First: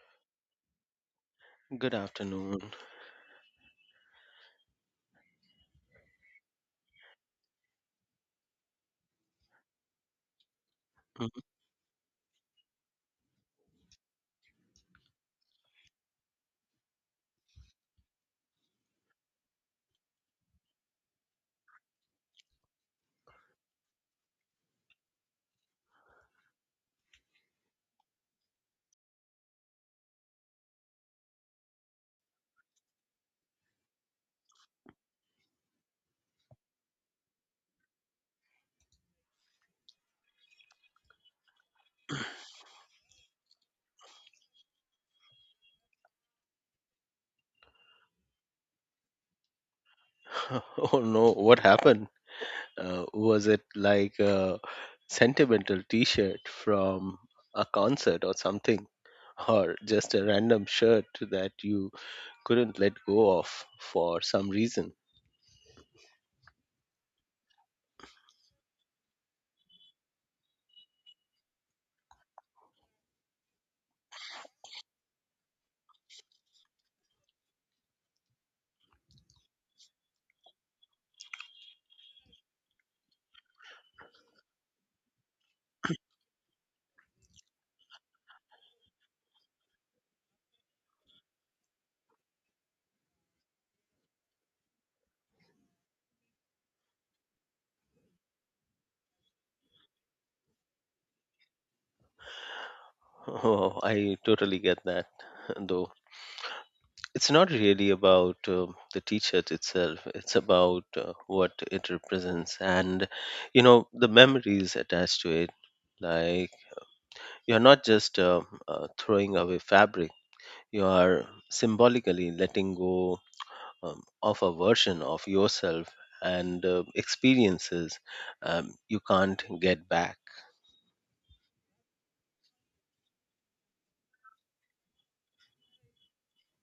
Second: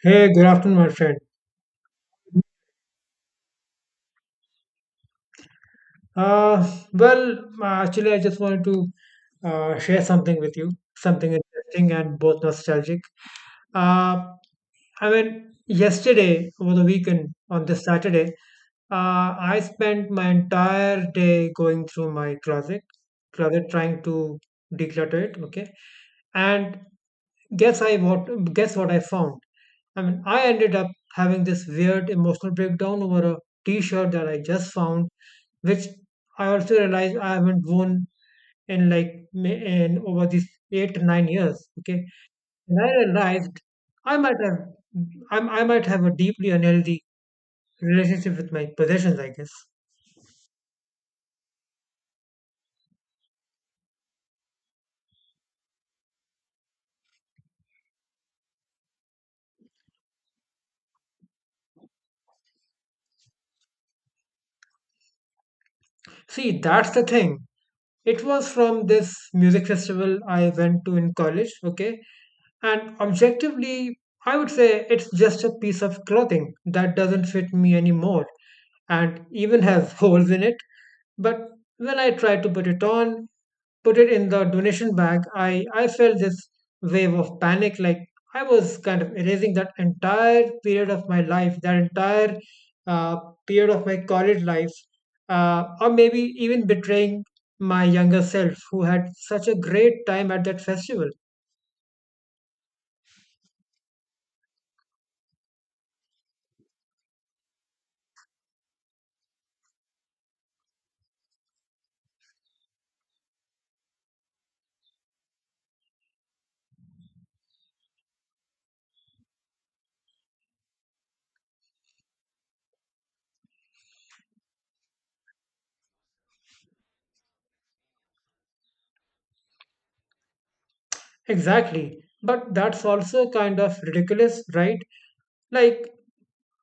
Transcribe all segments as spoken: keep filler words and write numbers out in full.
Hey, good afternoon, my friend. Good afternoon. Uh, well, uh, actually, I just wanted to uh, share something with you, something Mhm. interesting and both nostalgic. Uh, I mean, Yesterday, over the weekend, on this Saturday, uh, I spent my entire day going through my closet, closet trying to declutter it, okay? And guess I what guess what I found? I mean, I ended up having this weird emotional breakdown over a t shirt that I just found, which I also realized I haven't worn in like ma- in over these eight to nine years. Okay. And I realized I might have I, I might have a deeply unhealthy relationship with my possessions, I guess. Oh no, what happened? Uh, was it like a sentimental t-shirt from a concert or something? Or just a random shirt that you couldn't let go of for some reason? See, that's the thing. It was from this music festival I went to in college, okay? And objectively, I would say it's just a piece of clothing that doesn't fit me anymore and even has holes in it. But when I tried to put it on, put it in the donation bag, I, I felt this wave of panic, like I was kind of erasing that entire period of my life, that entire uh, period of my college life, uh, or maybe even betraying my younger self who had such a great time at that festival. Oh, I totally get that. Though it's not really about uh, the t-shirt itself, it's about uh, what it represents and, you know, the memories attached to it. Like, you are not just uh, uh, throwing away fabric, you are symbolically letting go um, of a version of yourself and uh, experiences um, you can't get back. Exactly. But that's also kind of ridiculous, right? Like,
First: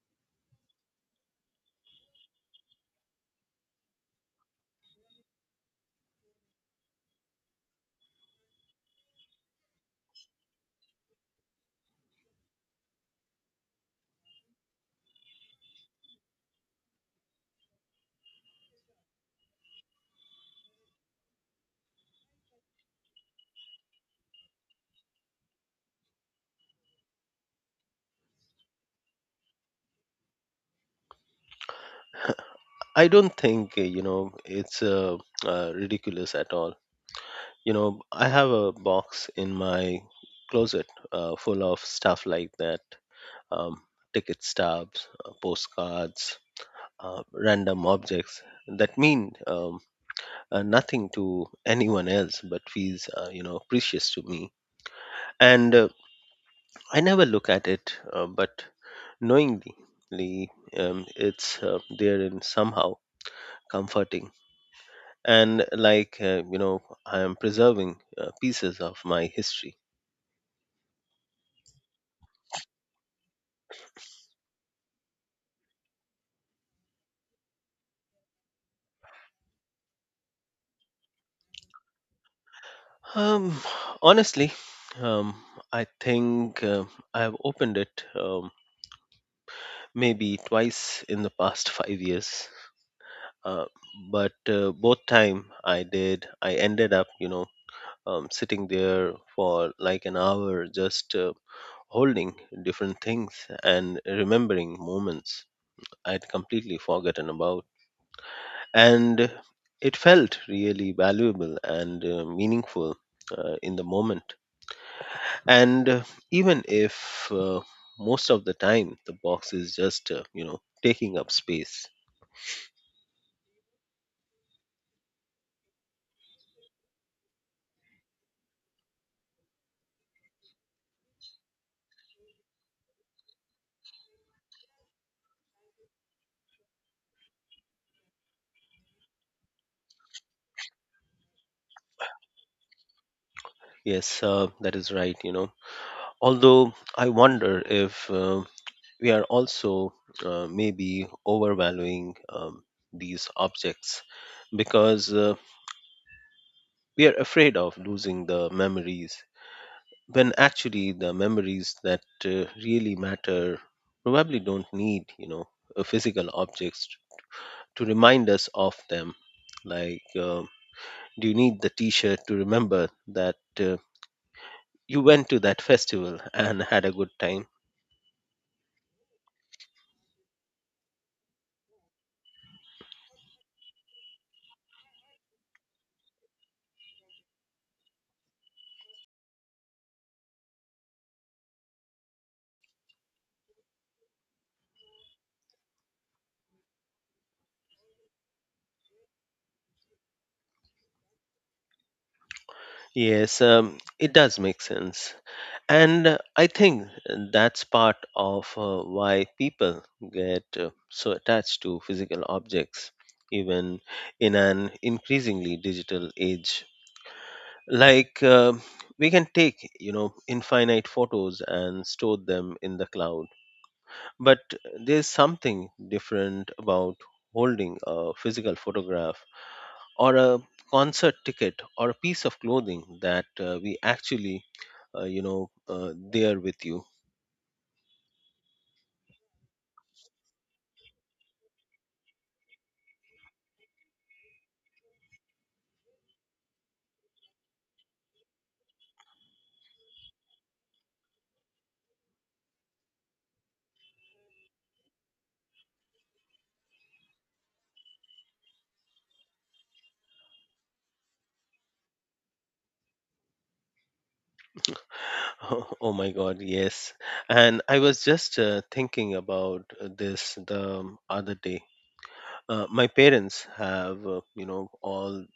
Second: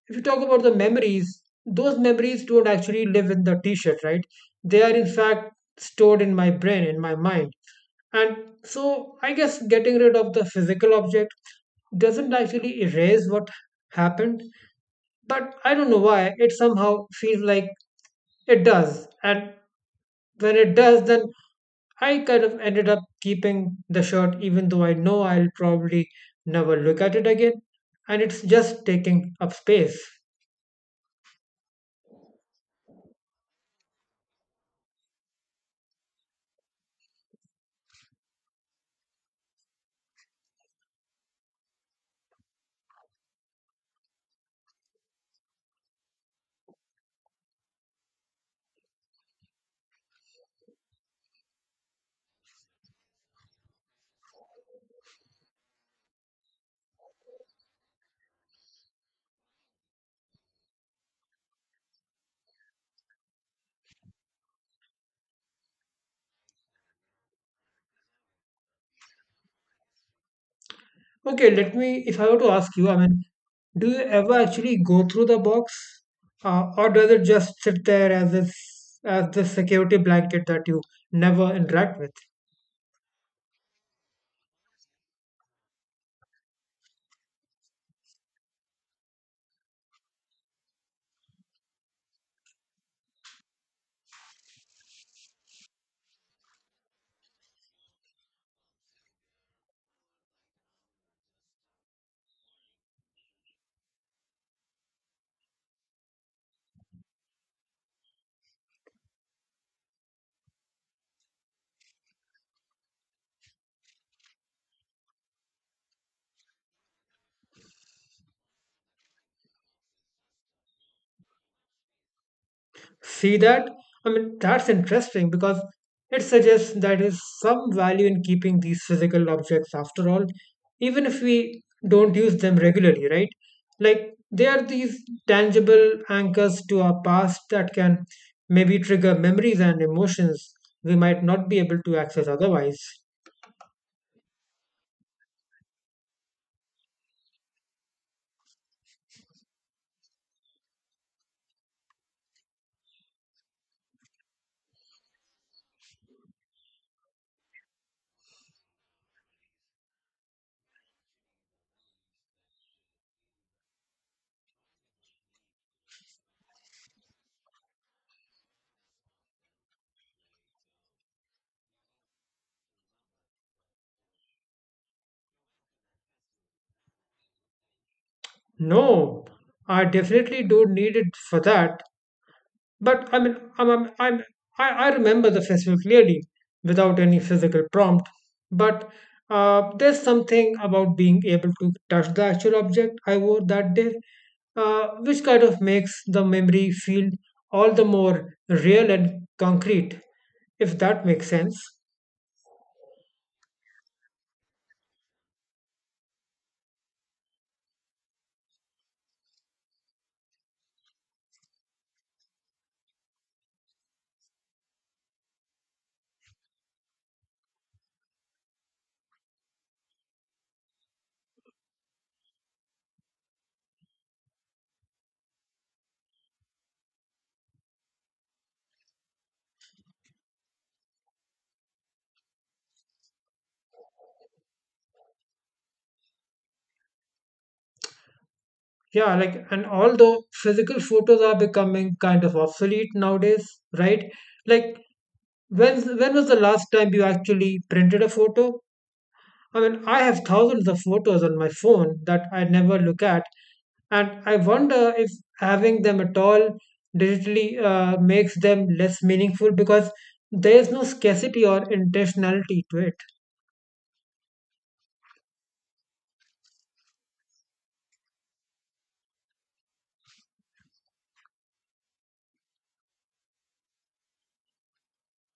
if you talk about the memories, those memories don't actually live in the t-shirt, right? They are in fact stored in my brain, in my mind. And so I guess getting rid of the physical object doesn't actually erase what happened, but I don't know why it somehow feels like it does. And when it does, then I kind of ended up keeping the shirt, even though I know I'll probably never look at it again. And it's just taking up space. I don't think, uh, you know, it's uh, uh, ridiculous at all. You know, I have a box in my closet uh, full of stuff like that, um, ticket stubs, uh, postcards, uh, random objects that mean um, uh, nothing to anyone else but feels, uh, you know, precious to me, and uh, I never look at it, uh, but knowingly, um, it's uh, there and somehow comforting, and like, uh, you know, I am preserving uh, pieces of my history. Okay, let me, if I were to ask you, I mean, do you ever actually go through the box? Uh, or does it just sit there as this, as the security blanket that you never interact with? Um, honestly um, i think uh, i have opened it um, maybe twice in the past five years. Uh, but uh, Both time I did, I ended up, you know, um, sitting there for like an hour, just uh, holding different things and remembering moments I'd completely forgotten about. And it felt really valuable and uh, meaningful uh, in the moment. And uh, even if uh, most of the time the box is just, uh, you know, taking up space. See that? I mean, that's interesting because it suggests that there is some value in keeping these physical objects after all, even if we don't use them regularly, right? Like, they are these tangible anchors to our past that can maybe trigger memories and emotions we might not be able to access otherwise. Yes, uh, that is right, you know. Although I wonder if uh, we are also uh, maybe overvaluing um, these objects because uh, we are afraid of losing the memories, when actually the memories that uh, really matter probably don't need, you know, uh, physical objects to remind us of them. Like, uh, do you need the t-shirt to remember that uh, you went to that festival and had a good time? No, I definitely do need it for that. But I mean, I'm, I'm, I'm, I, I remember the festival clearly without any physical prompt. But uh, there's something about being able to touch the actual object I wore that day, uh, which kind of makes the memory feel all the more real and concrete, if that makes sense. Yes, um, it does make sense. And uh, I think that's part of uh, why people get uh, so attached to physical objects, even in an increasingly digital age. Like, uh, we can take, you know, infinite photos and store them in the cloud. But there's something different about holding a physical photograph or a concert ticket or a piece of clothing that uh, we actually, uh, you know, uh, there with you. Yeah, like, and although physical photos are becoming kind of obsolete nowadays, right? Like, when when was the last time you actually printed a photo? I mean, I have thousands of photos on my phone that I never look at, and I wonder if having them at all digitally uh, makes them less meaningful because there is no scarcity or intentionality to it. Oh, oh my God, yes. And I was just uh, thinking about uh, this the other day. Uh, my parents have, uh, you know, all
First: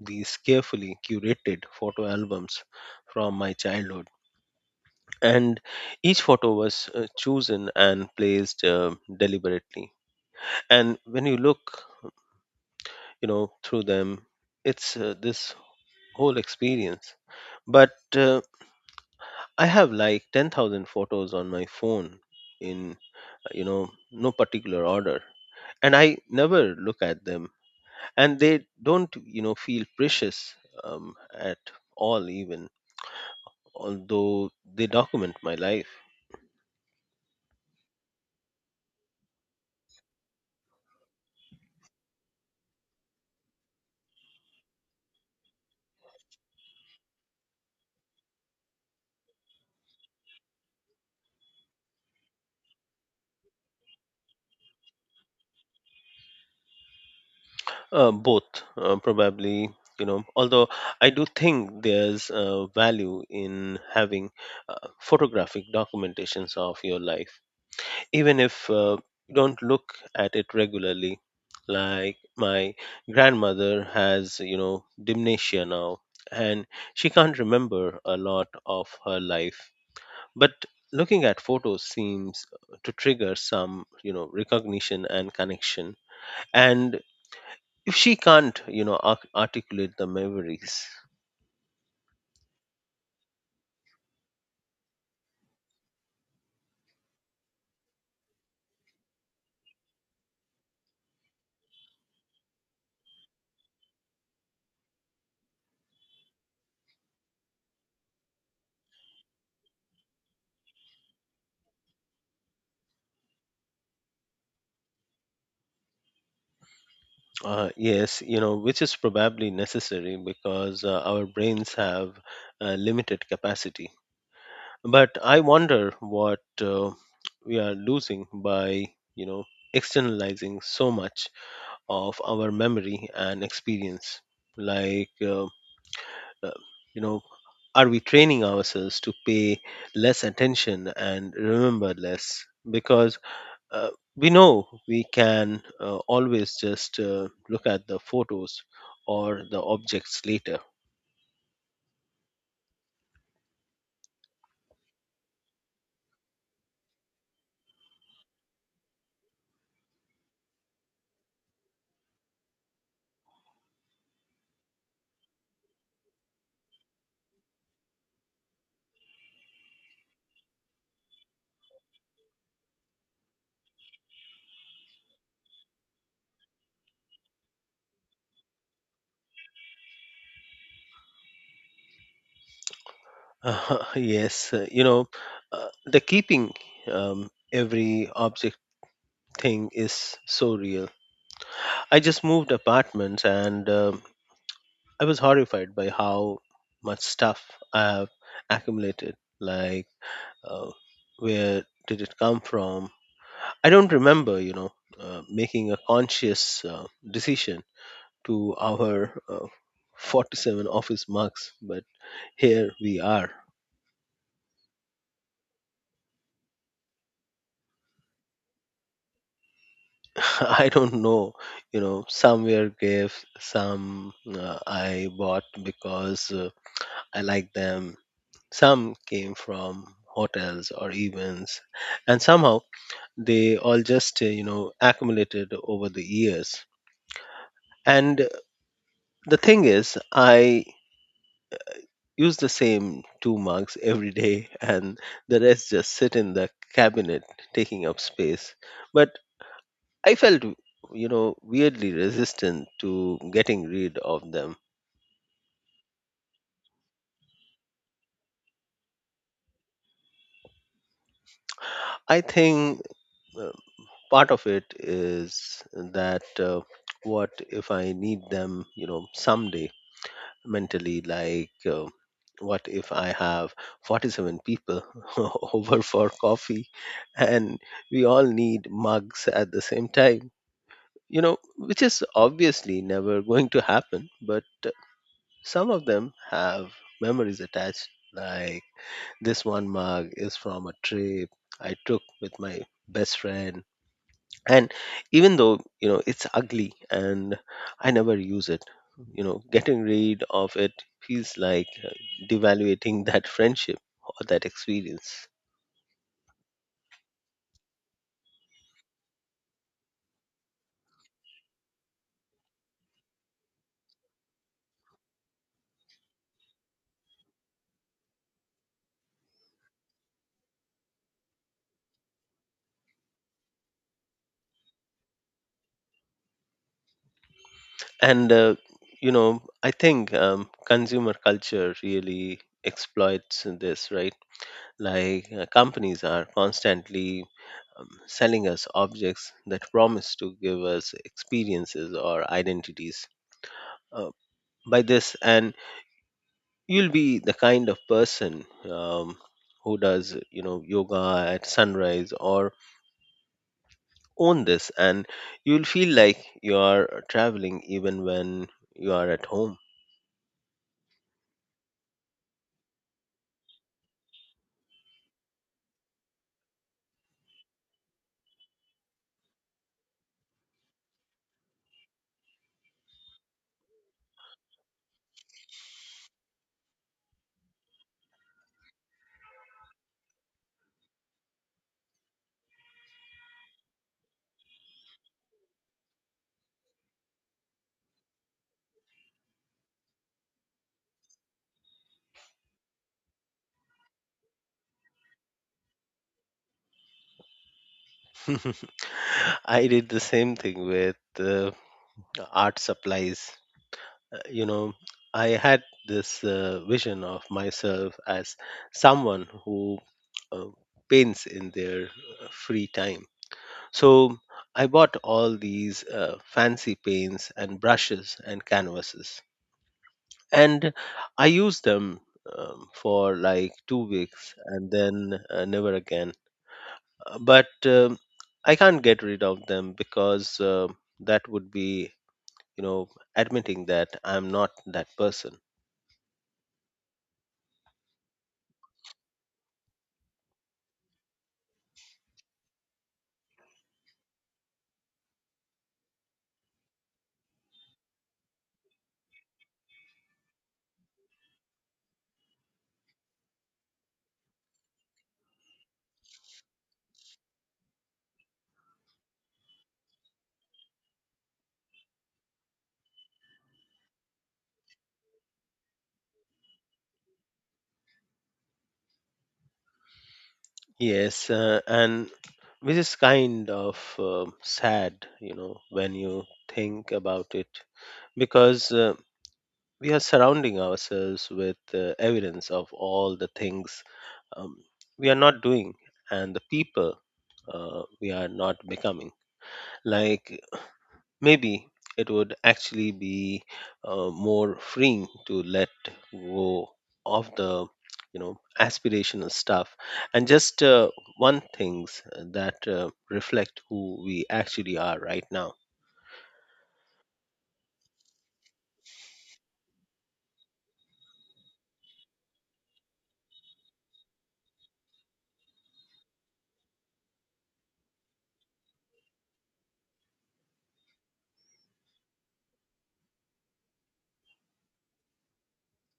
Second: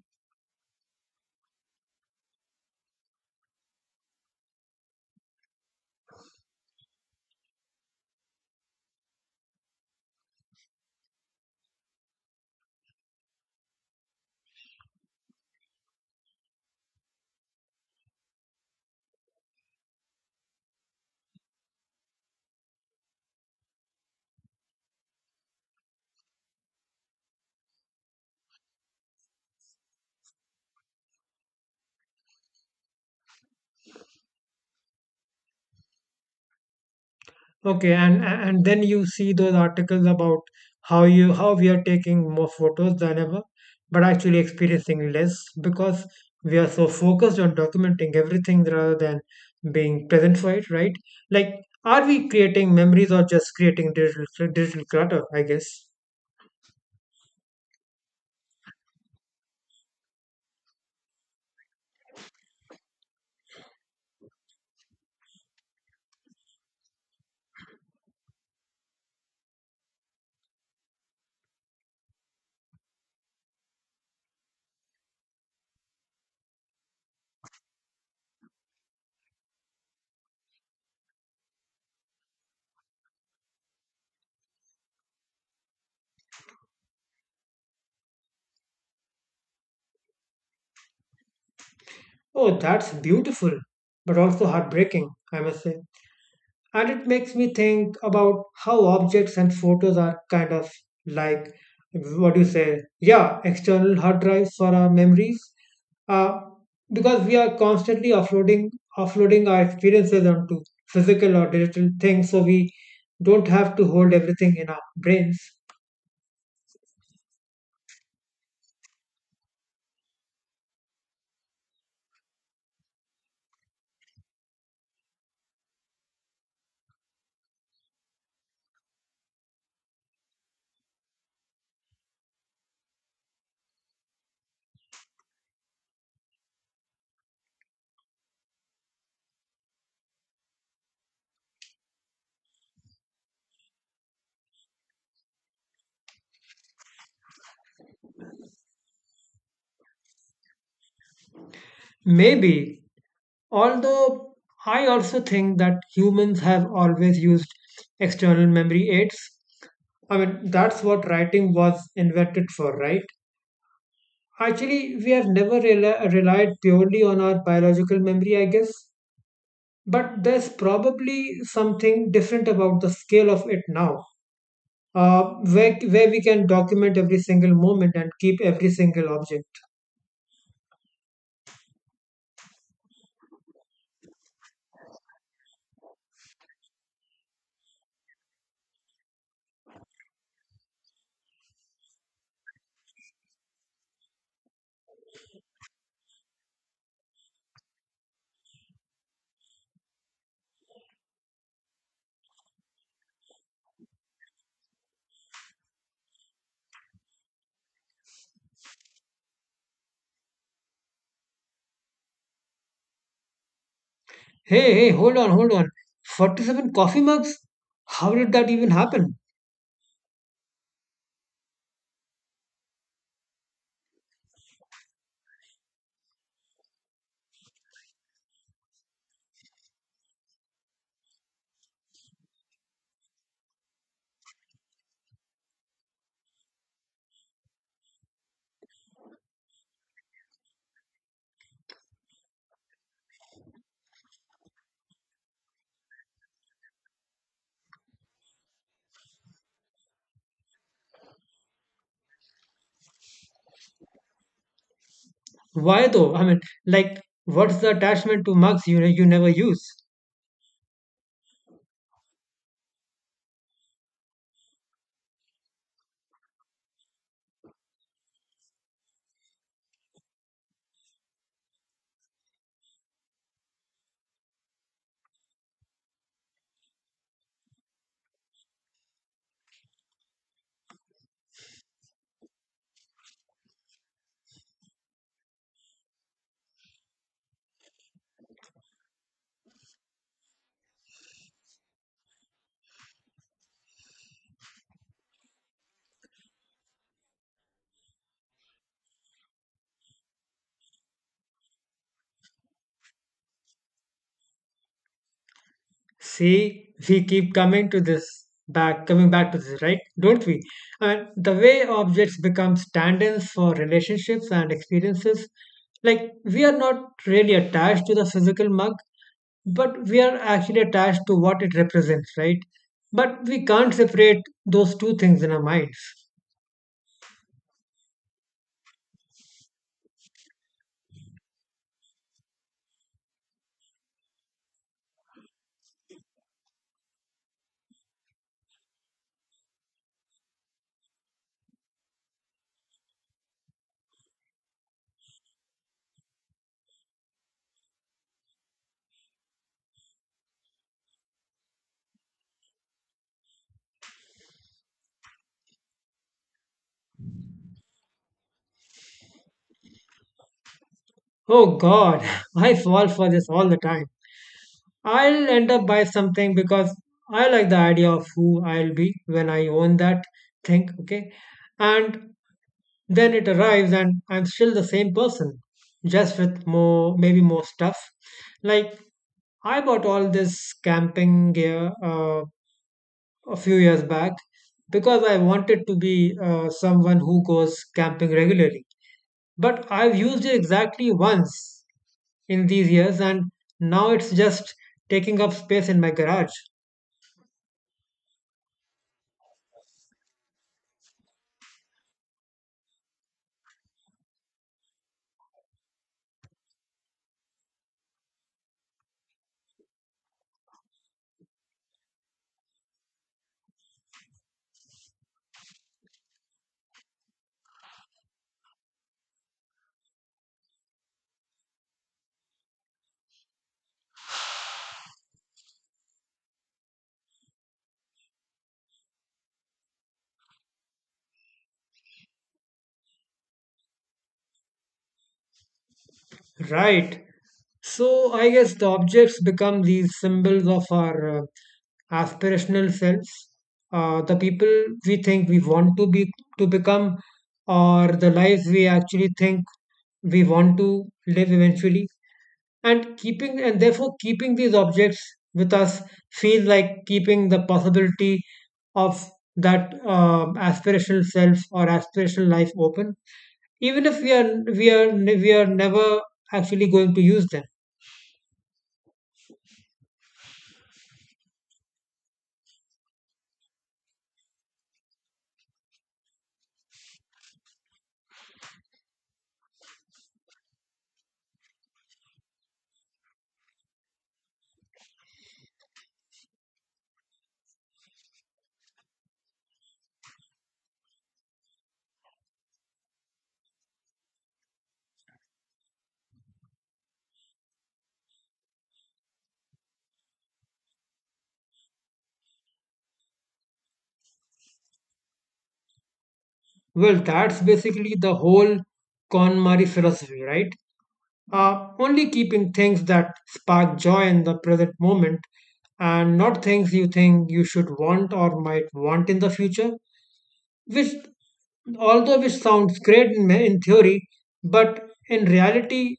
these carefully curated photo albums from my childhood. And each photo was uh, chosen and placed uh, deliberately. And when you look, you know, through them, it's uh, this whole experience. But uh, I have like ten thousand photos on my phone, in, you know, no particular order, and I never look at them, and they don't, you know, feel precious um, at all, even although they document my life. Okay, and and then you see those articles about how you how we are taking more photos than ever, but actually experiencing less because we are so focused on documenting everything rather than being present for it, right? Like, are we creating memories or just creating digital digital clutter, I guess? Uh, both uh, probably, you know. Although I do think there's uh, value in having uh, photographic documentations of your life, even if uh, you don't look at it regularly. Like, my grandmother has, you know, dementia now, and she can't remember a lot of her life, but looking at photos seems to trigger some, you know, recognition and connection, and if she can't, you know, arc- articulate the memories. Oh, that's beautiful, but also heartbreaking, I must say. And it makes me think about how objects and photos are kind of like, what do you say, yeah, external hard drives for our memories, uh, because we are constantly offloading offloading our experiences onto physical or digital things so we don't have to hold everything in our brains. Uh, yes, you know, which is probably necessary because uh, our brains have uh, limited capacity. But I wonder what uh, we are losing by, you know, externalizing so much of our memory and experience. Like, uh, uh, you know, are we training ourselves to pay less attention and remember less because uh, we know we can uh, always just uh, look at the photos or the objects later? Maybe. Although I also think that humans have always used external memory aids. I mean, that's what writing was invented for, right? Actually, we have never rela relied purely on our biological memory, I guess. But there's probably something different about the scale of it now, uh, where, where we can document every single moment and keep every single object. yes uh, you know, uh, the keeping um, every object thing is so real. I just moved apartments and, um I was horrified by how much stuff I have accumulated. Like, uh, where did it come from? I don't remember, you know, uh, making a conscious uh, decision to our uh, forty-seven office mugs, but here we are. Hey, hey, hold on, hold on. forty-seven coffee mugs? How did that even happen? I don't know, you know, some were gifts, some uh, I bought because uh, I like them, some came from hotels or events, and somehow they all just, uh, you know, accumulated over the years. And the thing is, I use the same two mugs every day, and the rest just sit in the cabinet taking up space. But I felt, you know, weirdly resistant to getting rid of them. Why though? I mean, like, what's the attachment to mugs you, you never use? I think uh, part of it is that, uh, what if I need them, you know, someday? Mentally, like, uh, what if I have forty-seven people over for coffee, and we all need mugs at the same time, you know, which is obviously never going to happen. But uh, some of them have memories attached. Like, this one mug is from a trip I took with my best friend, and even though, you know, it's ugly and I never use it, you know, getting rid of it feels like uh, devaluating that friendship or that experience. See, we keep coming to this back, coming back to this, right? Don't we? And the way objects become stand-ins for relationships and experiences, like we are not really attached to the physical mug, but we are actually attached to what it represents, right? But we can't separate those two things in our minds. And uh, you know, I think um, consumer culture really exploits this, right? Like, uh, companies are constantly um, selling us objects that promise to give us experiences or identities. uh, by this and you'll be the kind of person, um, who does, you know, yoga at sunrise, or own this and you'll feel like you are traveling even when you are at home. Oh God, I fall for this all the time. I'll end up buy something because I like the idea of who I'll be when I own that thing. Okay. And then it arrives and I'm still the same person, just with more, maybe more stuff. Like, I bought all this camping gear uh, a few years back because I wanted to be uh, someone who goes camping regularly. But I've used it exactly once in these years, and now it's just taking up space in my garage. I did the same thing with uh, art supplies. Uh, you know, I had this uh, vision of myself as someone who uh, paints in their uh, free time. So I bought all these uh, fancy paints and brushes and canvases. And I used them um, for like two weeks and then uh, never again. Uh, But um I can't get rid of them because uh, that would be, you know, admitting that I'm not that person. Right. So I guess the objects become these symbols of our uh, aspirational selves, uh, the people we think we want to be to become, or the lives we actually think we want to live eventually, and keeping and therefore keeping these objects with us feels like keeping the possibility of that um aspirational self or aspirational life open, even if we are we are we are never actually going to use them. Yes, uh, and which is kind of um sad, you know, when you think about it. Because, Uh, we are surrounding ourselves with uh, evidence of all the things um, we are not doing, and the people uh, we are not becoming. Like, maybe it would actually be uh, more freeing to let go of the, you know, aspirational stuff, and just uh, one things that uh, reflect who we actually are right now. Well, that's basically the whole KonMari philosophy, right? Uh, only keeping things that spark joy in the present moment and not things you think you should want or might want in the future, which, although which sounds great in, in theory, but in reality,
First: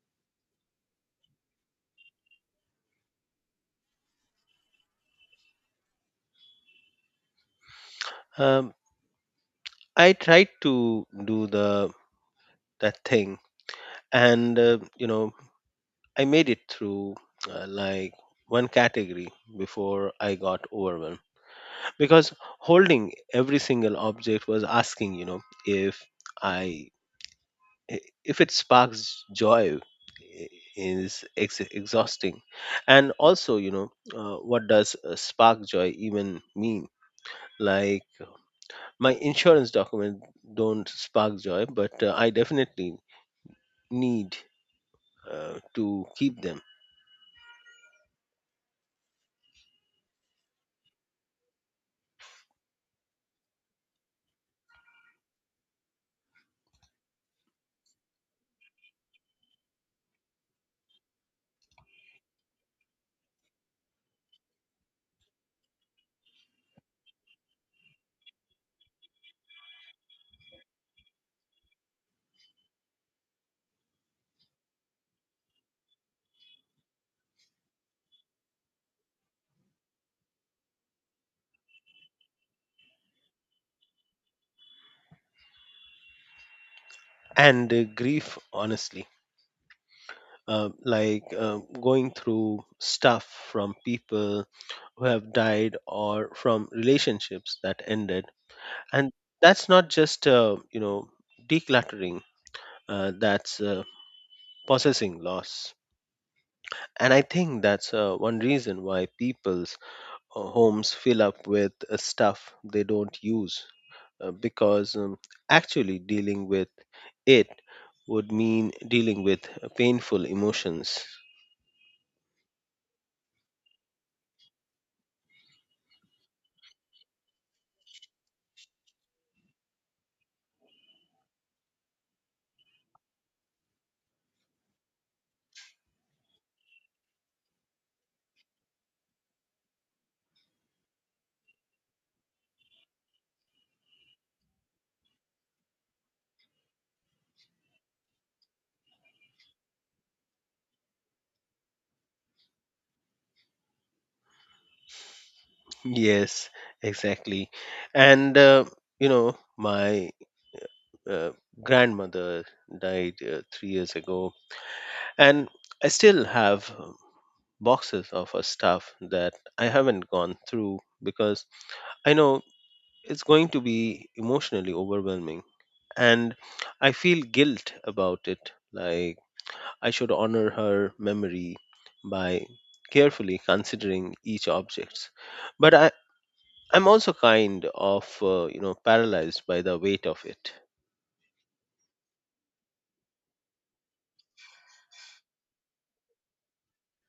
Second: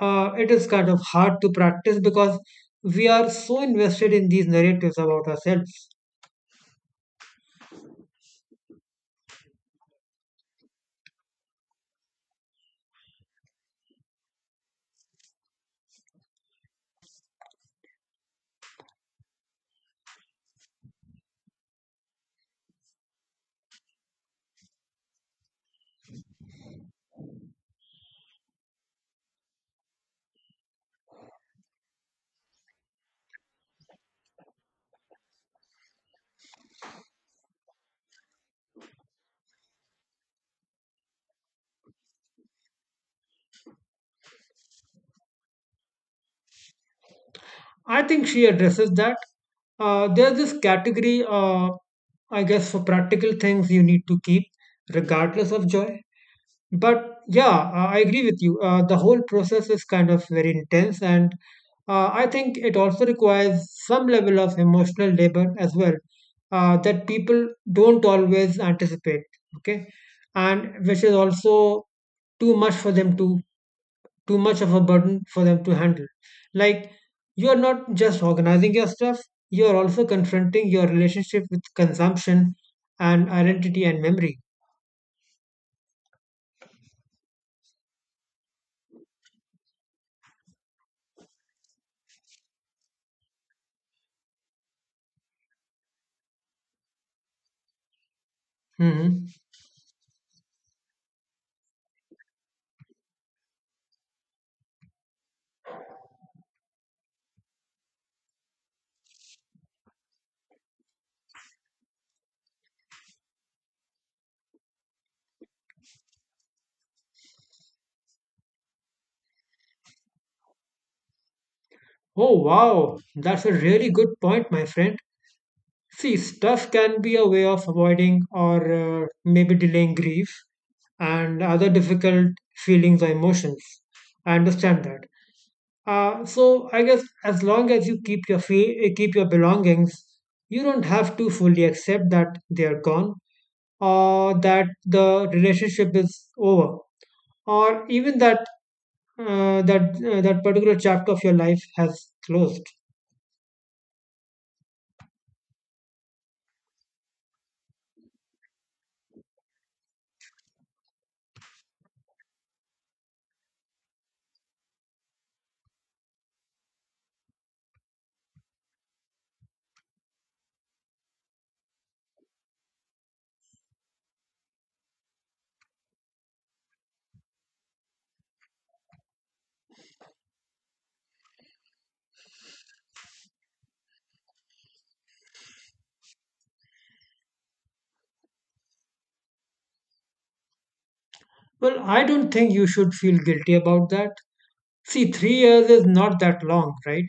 uh, it is kind of hard to practice because we are so invested in these narratives about ourselves. Um, I tried to do the that thing, and uh, you know, I made it through uh, like one category before I got overwhelmed, because holding every single object was asking, you know, if I i- if it sparks joy, i- is ex- exhausting, and also, you know, uh, what does uh, spark joy even mean? Like, my insurance document don't spark joy, but uh, I definitely need uh, to keep them. I think she addresses that. Uh, there's this category, uh, I guess, for practical things you need to keep regardless of joy. But yeah, uh, I agree with you. Uh, the whole process is kind of very intense, and uh, I think it also requires some level of emotional labor as well, uh, that people don't always anticipate. Okay, and which is also too much for them to too much of a burden for them to handle. Like, you're not just organizing your stuff, you're also confronting your relationship with consumption and identity and memory. And uh, grief, honestly. Uh, like uh, going through stuff from people who have died or from relationships that ended, and Mhm. that's not just, uh, you know, decluttering. Uh, that's uh, possessing loss. And I think that's uh, one reason why people's uh, homes fill up with uh, stuff they don't use, uh, because um, actually dealing with it would mean dealing with uh, painful emotions. Oh, wow, that's a really good point, my friend. See, stuff can be a way of avoiding or uh, maybe delaying grief and other difficult feelings or emotions. I understand that. Uh, so I guess as long as you keep your fe- keep your belongings, you don't have to fully accept that they are gone, or that the relationship is over, or even that uh, that uh, that particular chapter of your life has closed. Yes, exactly. And, uh, you know, my uh, grandmother died uh, three years ago, and I still have um, boxes of her stuff that I haven't gone through because I know it's going to be emotionally overwhelming. And I feel guilt about it. Like, I should honor her memory by carefully considering each object. But I, I'm also kind of, uh, you know, paralyzed by the weight of it. Well, I don't think you should feel guilty about that. See, three years is not that long, right?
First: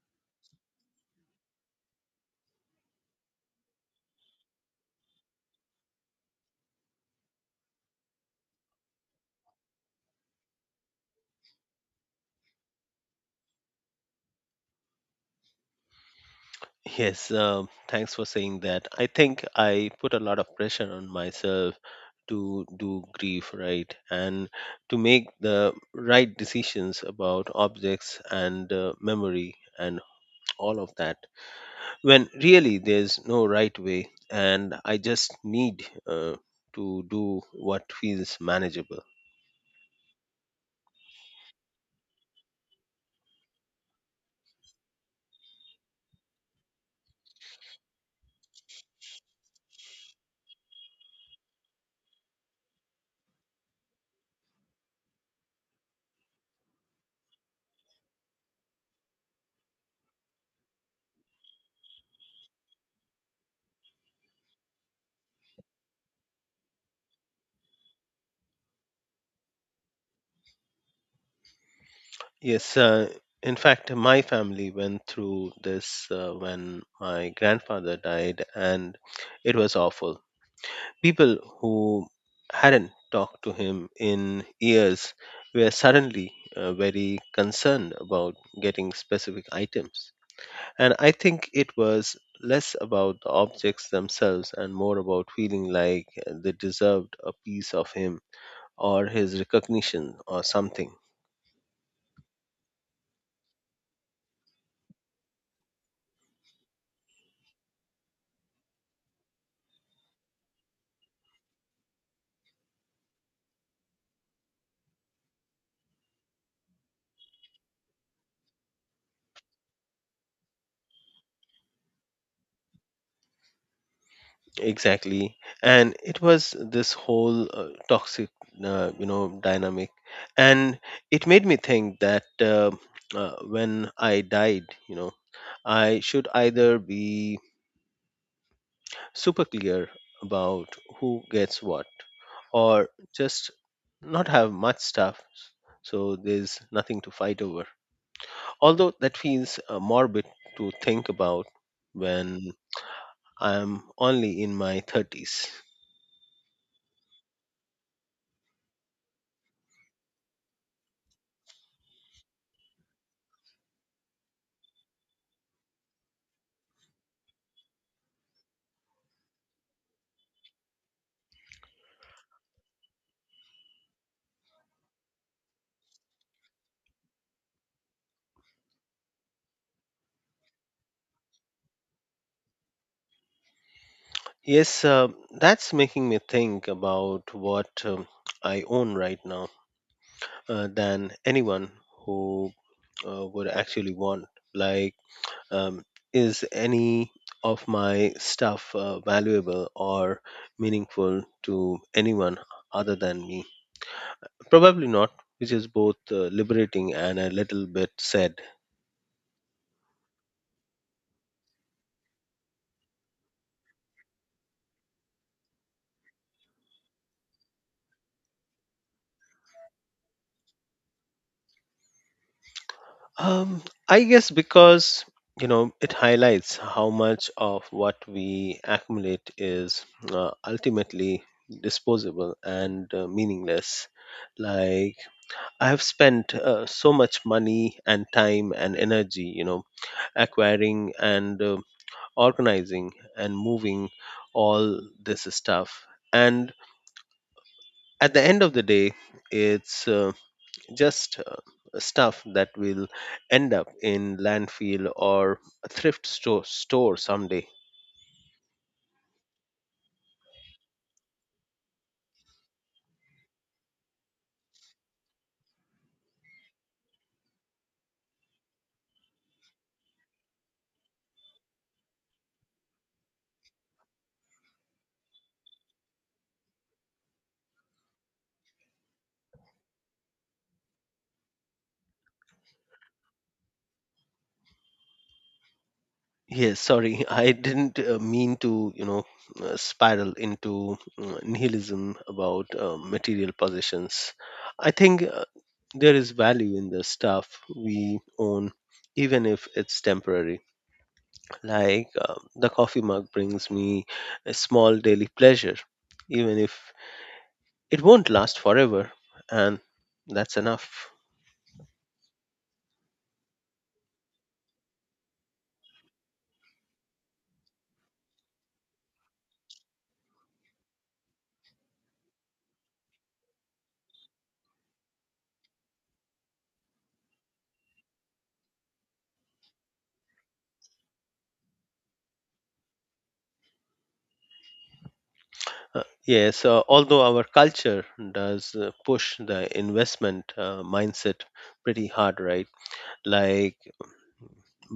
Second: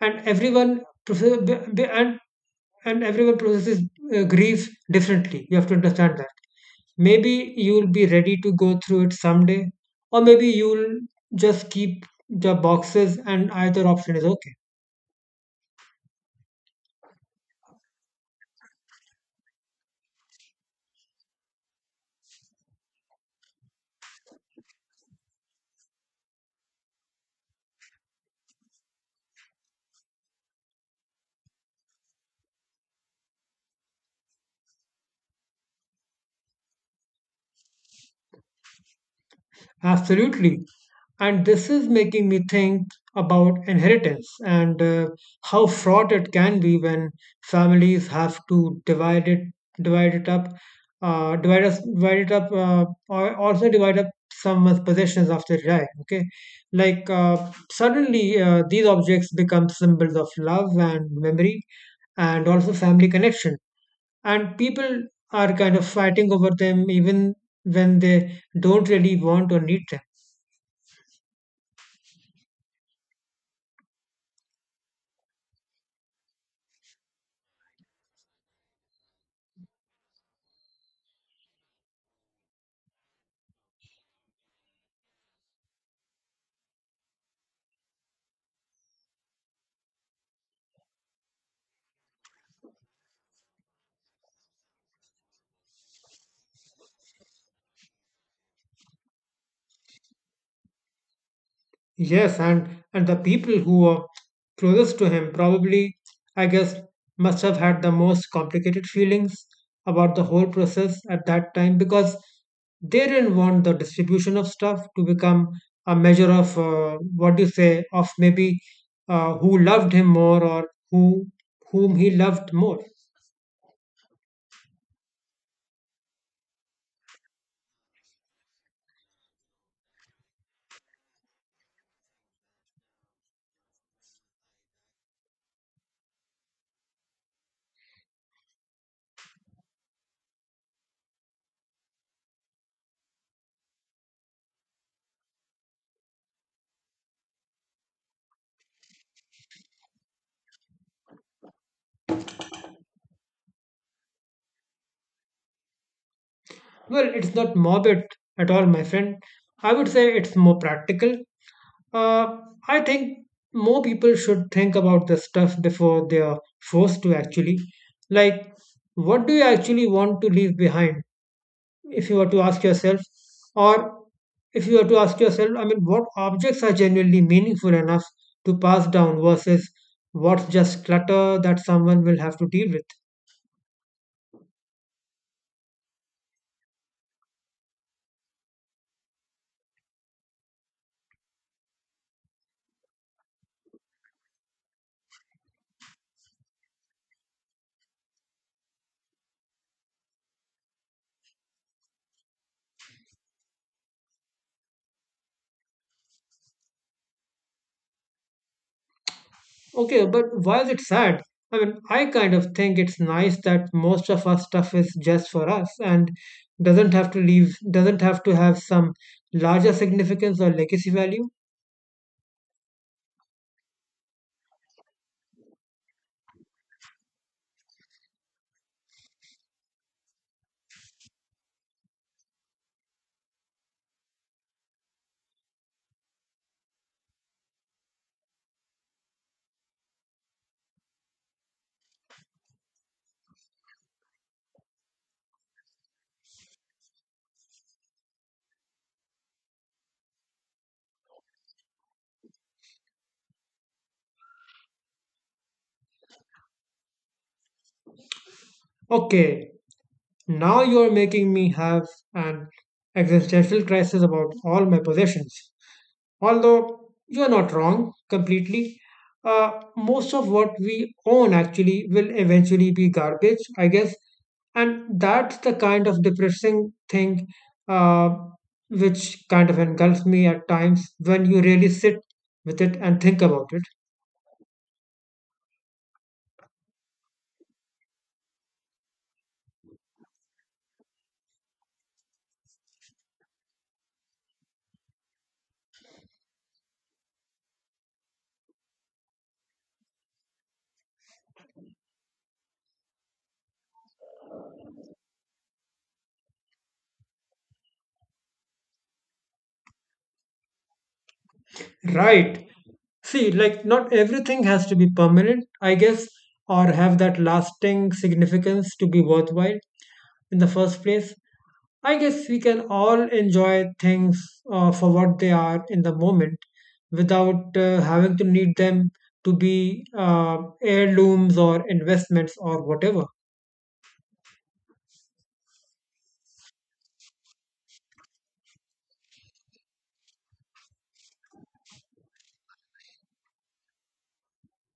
And everyone process- b- b- and and everyone processes uh, grief differently, you have to understand that. Maybe you'll be ready to go through it someday, or maybe you'll just keep the boxes, and either option is okay. Yes, um, thanks for saying that. I think I put a lot of pressure on myself to do grief right, and to make the right decisions about objects and uh, memory and all of that, when really there's no right way, and I just need uh, to do what feels manageable. Absolutely. And this is making me think about inheritance and uh, how fraught it can be when families have to divide it, divide it up, uh, divide us, divide it up, uh, or also divide up someone's possessions after they die. Okay, like uh, suddenly uh, these objects become symbols of love and memory, and also family connection. And people are kind of fighting over them even when they don't really want or need them. Yes, uh, in fact, my family went through this uh, when my grandfather died, and it was awful. People who hadn't talked to him in years were suddenly uh, very concerned about getting specific items. And I think it was less about the objects themselves and more about feeling like they deserved a piece of him or his recognition or something. Yes, and and the people who were closest to him probably, I guess, must have had the most complicated feelings about the whole process at that time because they didn't want the distribution of stuff to become a measure of uh, what do you say, of maybe uh, who loved him more, or who whom he loved more. Exactly. And it was this whole uh, toxic, uh, you know, dynamic. And it made me think that uh, uh, when I died, you know, I should either be super clear about who gets what, or just not have much stuff so there's nothing to fight over, although that feels uh, morbid to think about when I'm only in my thirties. Well, it's not morbid at all, my friend. I would say it's more practical. Uh, I think more people should think about this stuff before they are forced to, actually. Like, what do you actually want to leave behind? If you were to ask yourself, or if you were to ask yourself, I mean, what objects are genuinely meaningful enough to pass down versus what's just clutter that someone will have to deal with? Yes, uh, that's making me think about what, um, I own right now uh, than anyone who uh, would actually want. Like, um, is any of my stuff uh, valuable or meaningful to anyone other than me? Probably not, which is both uh, liberating and a little bit sad. Okay, but while it's sad, I mean, I kind of think it's nice that most of our stuff is just for us and doesn't have to leave, doesn't have to have some larger significance or legacy value. Um, I guess because you know it highlights how much of what we accumulate is uh, ultimately disposable and uh, meaningless. Like I have spent uh, so much money and time and energy, you know, acquiring and uh, organizing and moving all this stuff, and at the end of the day, it's uh, just uh, stuff that will end up in landfill or a thrift store store someday. Okay, now you're making me have an existential crisis about all my possessions. Although you are not wrong completely, uh, most of what we own actually will eventually be garbage, I guess. And that's the kind of depressing thing uh, which kind of engulfs me at times when you really sit with it and think about it. Yes, sorry, I didn't uh, mean to you know uh, spiral into uh, nihilism about uh, material possessions. I think uh, there is value in the stuff we own, even if it's temporary. Like uh, the coffee mug brings me a small daily pleasure, even if it won't last forever, and that's enough. Right. See, like, not everything has to be permanent, I guess, or have that lasting significance to be worthwhile. in the first place. I guess we can all enjoy things uh, for what they are in the moment without uh, having to need them to be uh, heirlooms or investments or whatever. Uh, yes, uh, although our culture does uh, push the investment uh, mindset pretty hard, right? Like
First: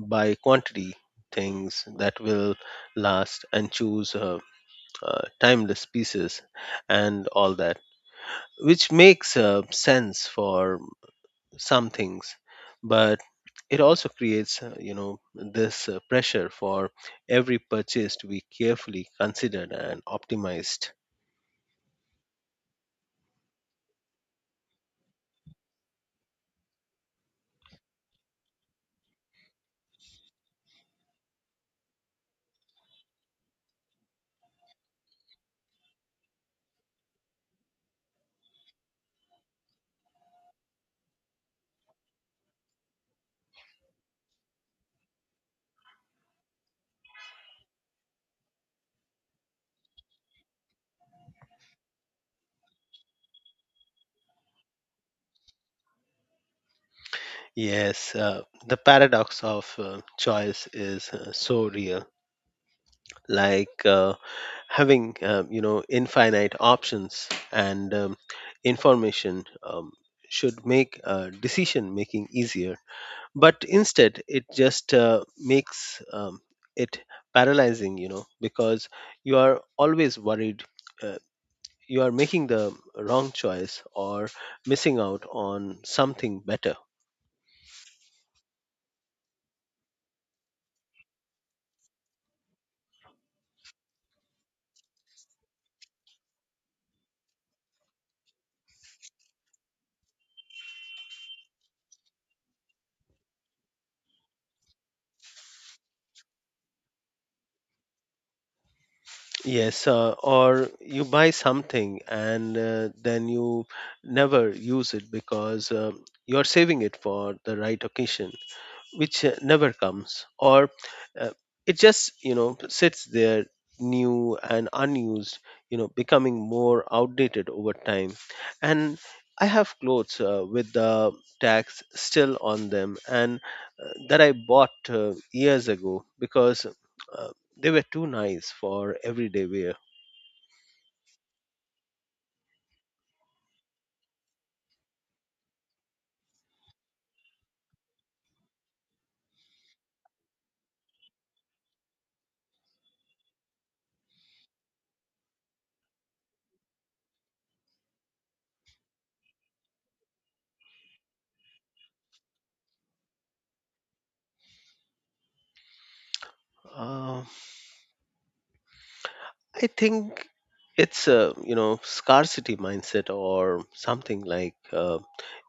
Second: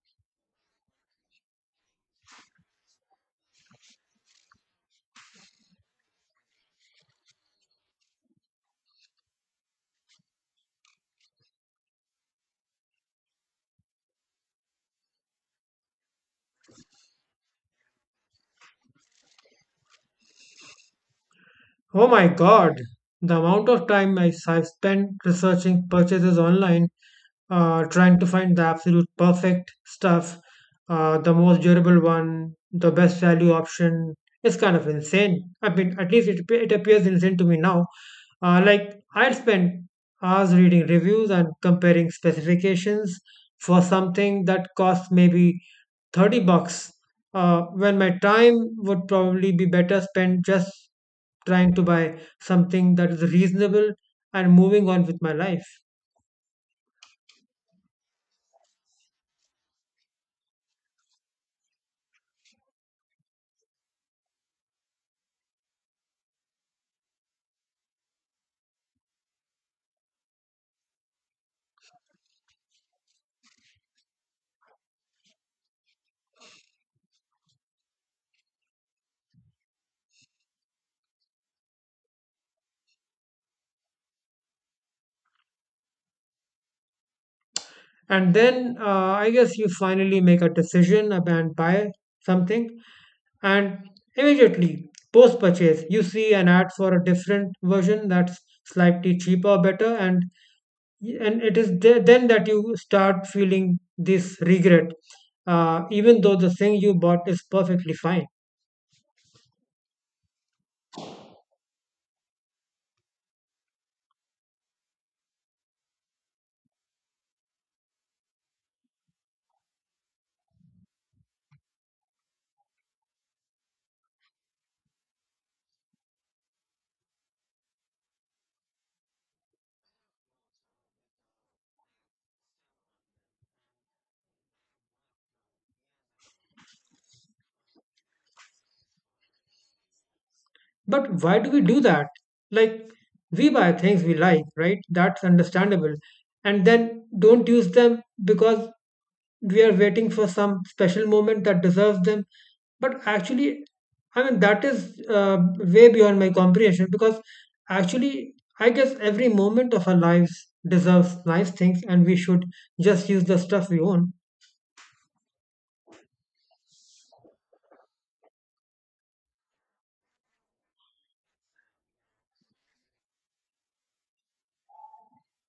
buy quantity things that will last, and choose uh, uh, timeless pieces and all that, which makes uh, sense for some things, but it also creates uh, you know this uh, pressure for every purchase to be carefully considered and optimized. Oh my God, the amount of time I have spent researching purchases online, uh, trying to find the absolute perfect stuff, uh, the most durable one, the best value option, is kind of insane. I mean, at least it, appe- it appears insane to me now. Uh, like, I'd spend hours reading reviews and comparing specifications for something that costs maybe thirty bucks, uh, when my time would probably be better spent just trying to buy something that is reasonable and moving on with my life. Yes, uh, the paradox of uh, choice is uh, so real. Like uh, having, uh, you know infinite options and um, information, um, should make uh, decision making easier, but instead it just uh, makes um, it paralyzing, you know, because you are always worried uh, you are making the wrong choice or missing out on something better. And then uh, I guess you finally make a decision ab- and buy something. And immediately post purchase, you see an ad for a different version that's slightly cheaper, better. And, and it is the- then that you start feeling this regret, uh, even though the thing you bought is perfectly fine. Yes, uh, or you buy something and uh, then you never use it because uh, you're saving it for the right occasion, which uh, never comes. Or uh, it just, you know, sits there new and unused, you know, becoming more outdated over time. And I have clothes uh, with the tags still on them and uh, that I bought uh, years ago because. Uh, they were too nice for everyday wear. But why do we do that? Like, we buy things we like, right? That's understandable. And then don't use them because we are waiting for some special moment that deserves them. But actually, I mean, that is uh, way beyond my comprehension because actually, I guess every moment of our lives deserves nice things and we should just use the stuff we own. Uh, I think it's a you know scarcity mindset or something. Like uh,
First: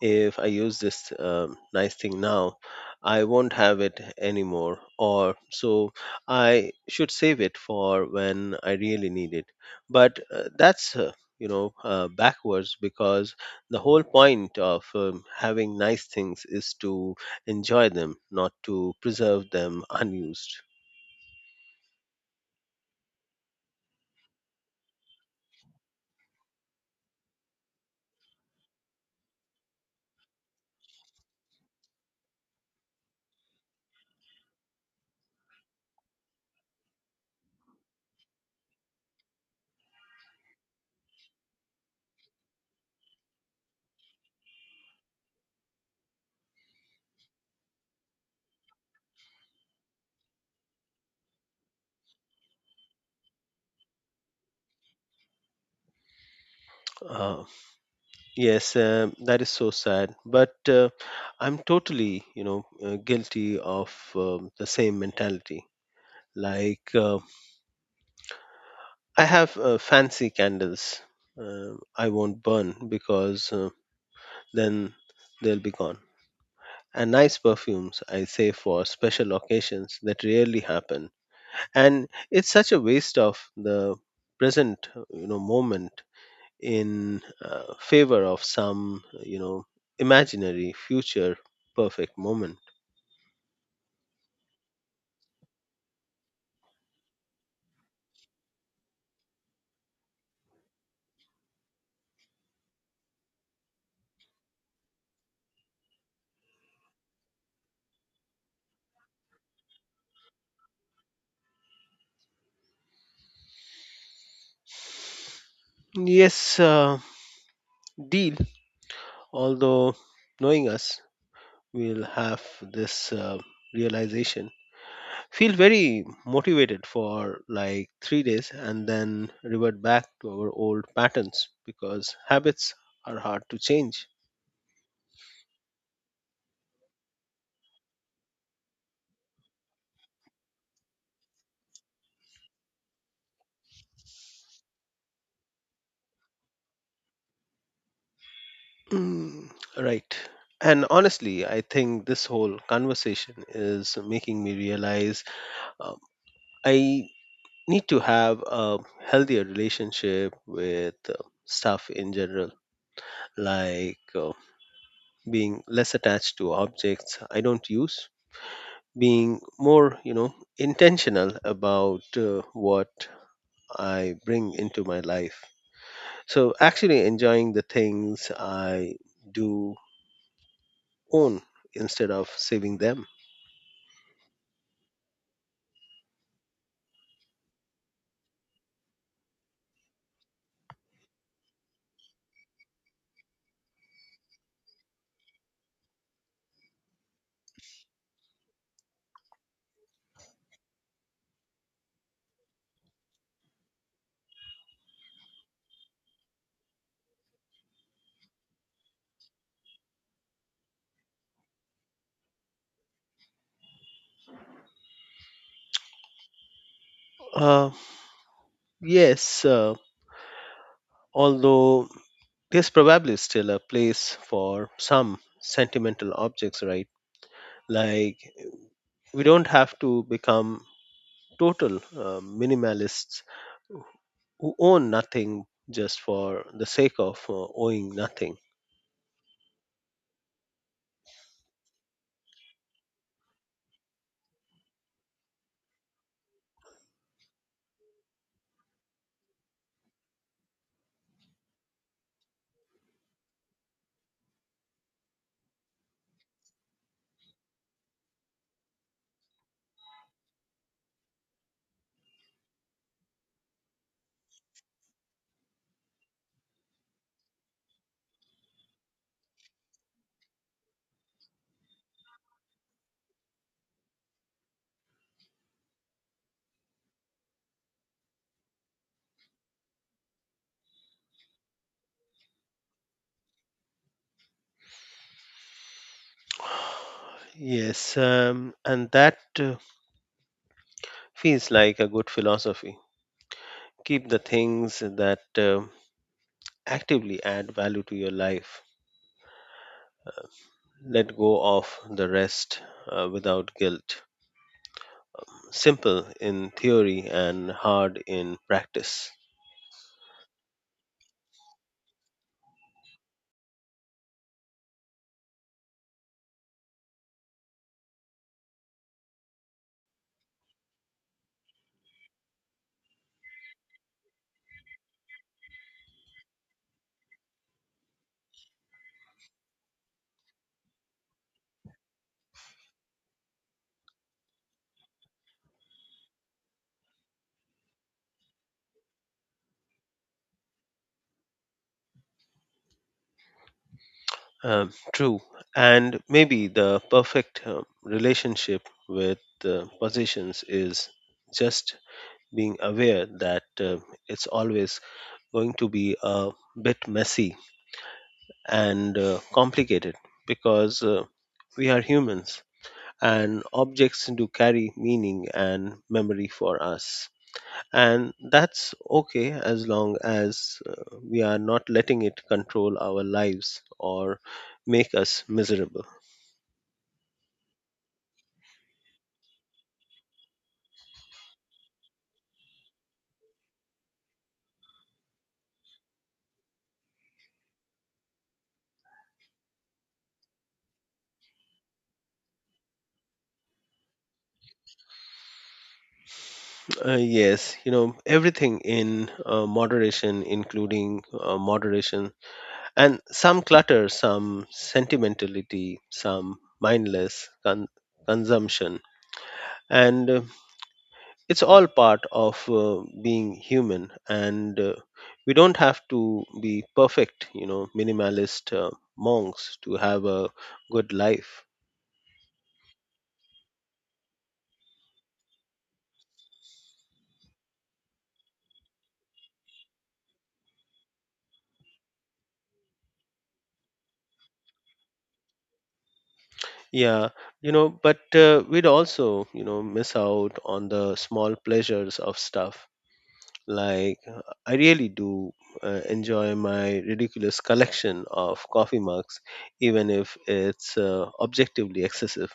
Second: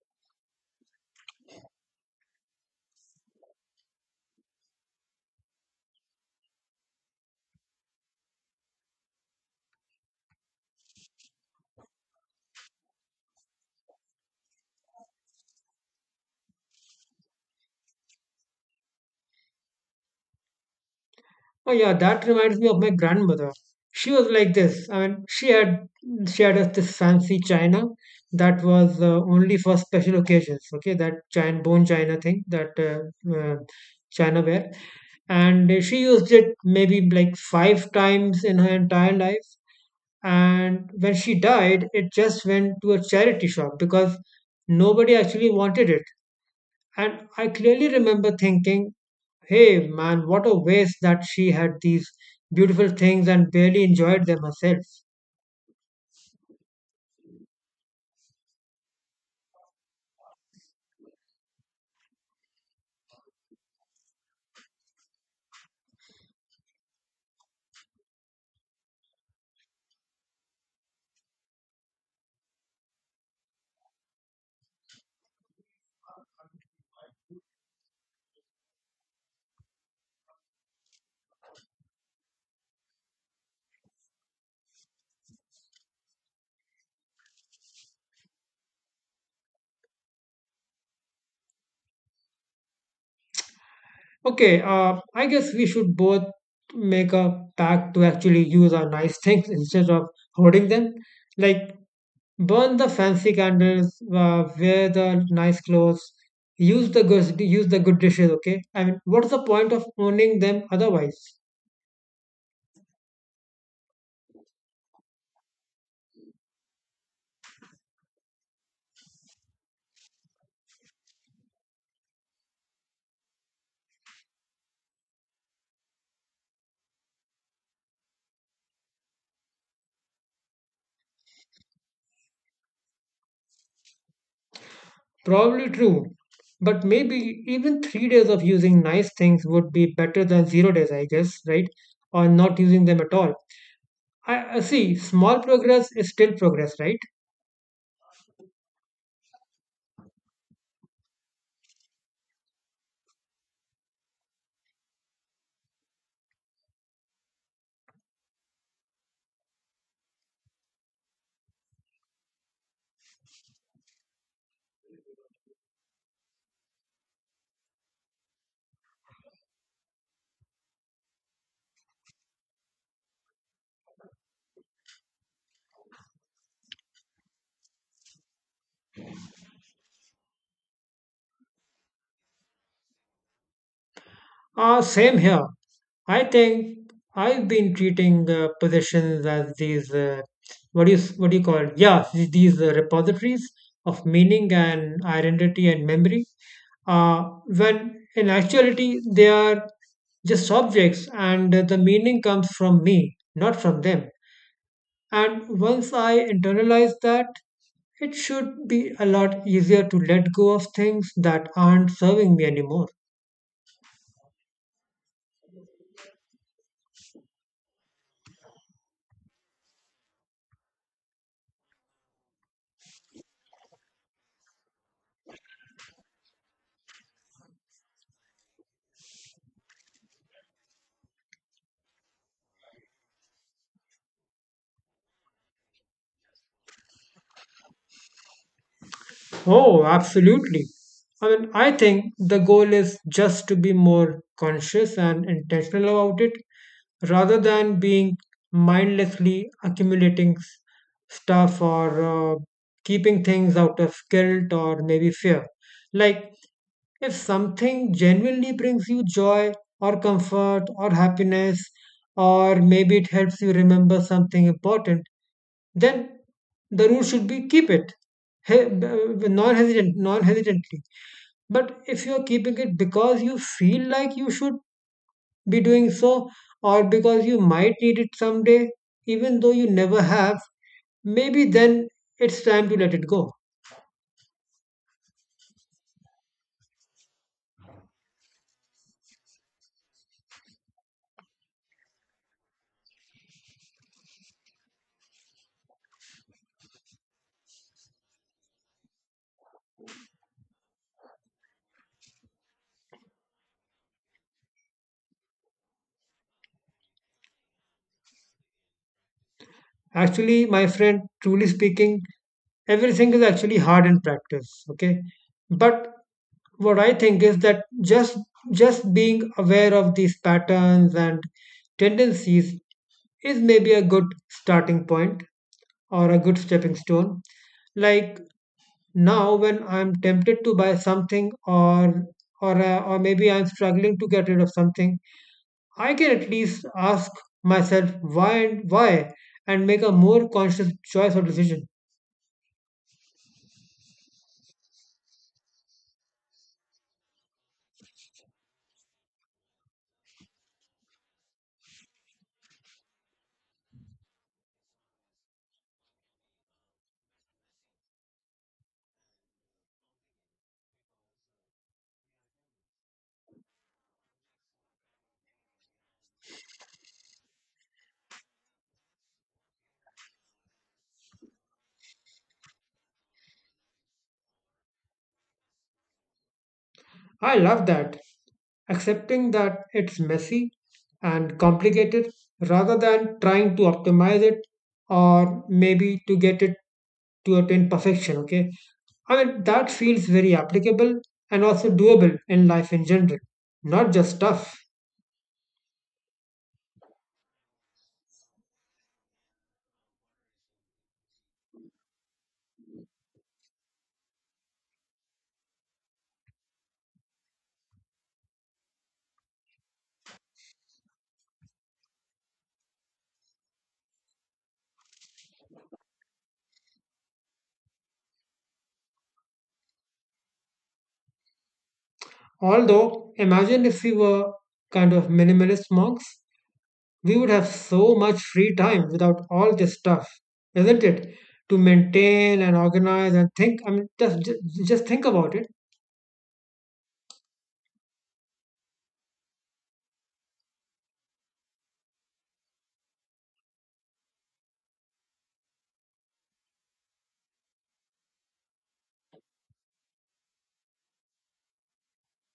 if I use this um nice thing now, I won't have it anymore, or so I should save it for when I really need it. But uh, that's uh, you know uh, backwards, because the whole point of um, having nice things is to enjoy them, not to preserve them unused. Oh yeah, that reminds me of my grandmother. She was like this. I mean, she had she had us this fancy china that was uh, only for special occasions. Okay, that china bone china thing, that uh, uh, china ware, and she used it maybe like five times in her entire life. And when she died, it just went to a charity shop because nobody actually wanted it. And I clearly remember thinking, hey man, what a waste that she had these beautiful things and barely enjoyed them herself. Uh, yes, um, that is so sad. But uh, I'm totally, you know, uh, guilty of um, the same mentality. Like uh, I have uh, fancy candles uh, I won't burn because uh, then they'll be gone. And nice perfumes I save for special occasions that rarely happen. And it's such a waste of the present, you know, moment in uh, favor of some you know imaginary future perfect moment. Okay, uh, I guess we should both make a pact to actually use our nice things instead of hoarding them. Like, burn the fancy candles, uh, wear the nice clothes, use the good, use the good dishes. Okay, I mean, what's the point of owning them otherwise? Yes, uh, deal. Although, knowing us, we'll have this uh, realization, feel very motivated for like three days, and then revert back to our old patterns because habits are hard to change. Probably true. But maybe even three days of using nice things would be better than zero days, I guess, right? Or not using them at all. I I see, small progress is still progress, right? Mm, right. And honestly, I think this whole conversation is making me realize um, I need to have a healthier relationship with uh, stuff in general. Like uh, being less attached to objects I don't use, being more, you know, intentional about uh, what I bring into my life. So, actually enjoying the things I do own instead of saving them. Uh, same here. I think I've been treating uh, possessions as these uh, what do you what do you call it? Yeah, th- these uh, repositories of meaning and identity and memory. Uh, when in actuality they are just objects, and the meaning comes from me, not from them. And once I internalize that, it should be a lot easier to let go of things that aren't serving me anymore. Uh, yes, uh, although there's probably still a place for some sentimental objects, right? Like, we don't have to become total uh, minimalists who own nothing just for the sake of uh, owning nothing. Oh, absolutely. I mean, I think the goal is just to be more conscious and intentional about it rather than being mindlessly accumulating s- stuff or uh, keeping things out of guilt or maybe fear. Like, if something genuinely brings you joy or comfort or happiness, or maybe it helps you remember something important, then the rule should be keep it he- b- non-hesitant non-hesitantly, but if you're keeping it because you feel like you should be doing so, or because you might need it someday even though you never have, maybe then it's time to let it go. Yes, um, and that uh, feels like a good philosophy. Keep the things that uh, actively add value to your life. Let go of the rest uh, without guilt. Simple in theory and hard in practice. Actually, my friend, truly speaking, everything is actually hard in practice. Okay. But what I think is that just just being aware of these patterns and tendencies is maybe a good starting point or a good stepping stone. Like now when I'm tempted to buy something, or or uh, or maybe I'm struggling to get rid of something, I can at least ask myself why and why and make a more conscious choice or decision. Um, true. And maybe the perfect um, relationship with uh, possessions is just being aware that uh, it's always going to be a bit messy and uh, complicated, because uh, we are humans and objects do carry meaning and memory for us. And that's okay, as long as uh, we are not letting it control our lives or make us miserable. I love that. Accepting that it's messy and complicated rather than trying to optimize it or maybe to get it to attain perfection. Okay. I mean, that feels very applicable and also doable in life in general, not just stuff. Uh, yes, you know, everything in uh, moderation, including uh, moderation, and some clutter, some sentimentality, some mindless con- consumption. And uh, it's all part of uh, being human. And uh, we don't have to be perfect, you know, minimalist uh, monks to have a good life. Although, imagine if we were kind of minimalist monks. We would have so much free time without all this stuff, isn't it? To maintain and organize and think. I mean, just just, just think about it. Yeah, you know, but uh, we'd also, you know, miss out on the small pleasures of stuff. Like, I really do uh, enjoy my ridiculous collection of coffee mugs, even if it's uh, objectively excessive.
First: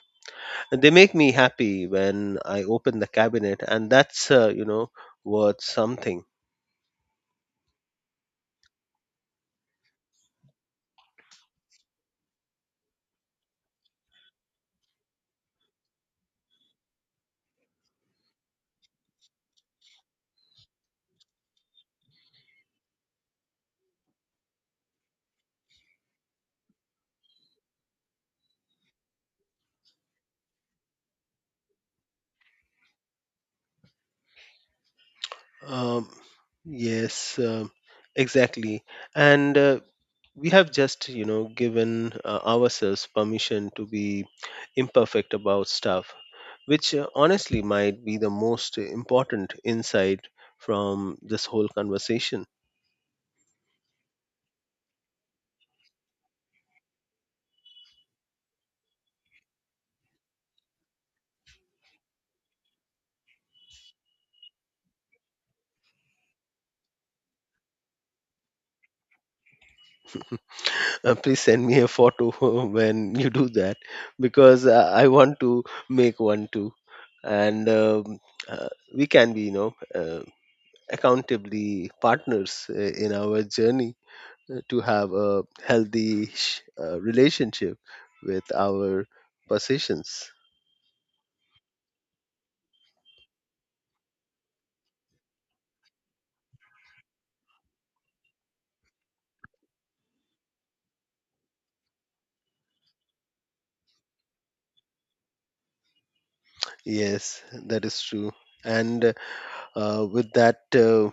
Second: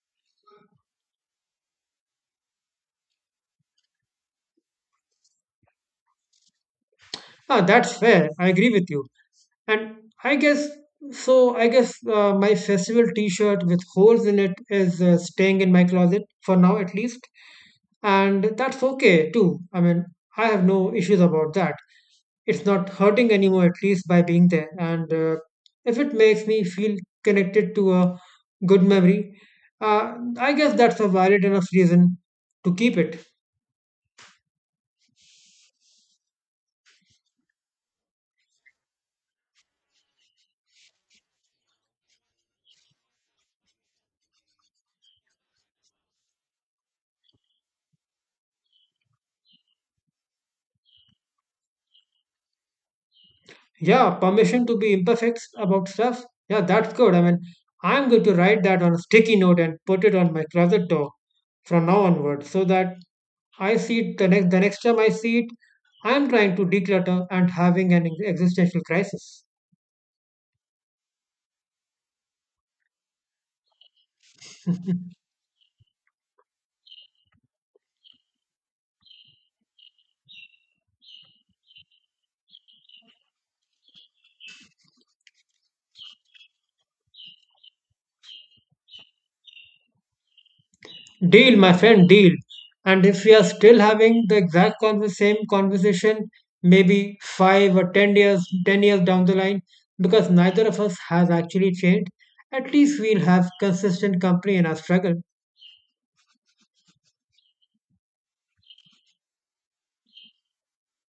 And they make me happy when I open the cabinet, and that's, uh, you know, worth something. Ah, that's fair. I agree with you. And I guess so. I guess uh, my festival T-shirt with holes in it is uh, staying in my closet for now, at least. And that's okay too. I mean, I have no issues about that. It's not hurting anymore, at least by being there. And uh, if it makes me feel connected to a good memory, uh, I guess that's a valid enough reason to keep it. Um, yes, um, exactly. And uh, we have just, you know, given uh, ourselves permission to be imperfect about stuff, which uh, honestly might be the most important insight from this whole conversation. Yeah, permission to be imperfect about stuff. Yeah, that's good. I mean, I'm going to write that on a sticky note and put it on my closet door from now onward so that I see it the next the next time I see it, I'm trying to declutter and having an existential crisis. Uh, please send me a photo when you do that, because uh, I want to make one too. And um, uh, we can be, you know, uh, accountably partners uh, in our journey uh, to have a healthy sh- uh, relationship with our possessions. Deal, my friend, deal. And if we are still having the exact conver- same conversation, maybe five or ten years, ten years down the line, because neither of us has actually changed, at least we'll have consistent company in our struggle. Yes, that is true. And uh, with that, uh,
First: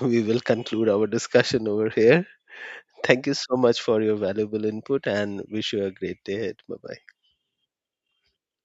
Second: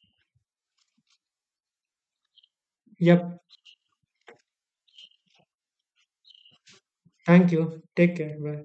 we will conclude our discussion over here. Thank you Yep. so much for your valuable input, and wish you a great day ahead. Bye bye. Thank you. Take care. Bye.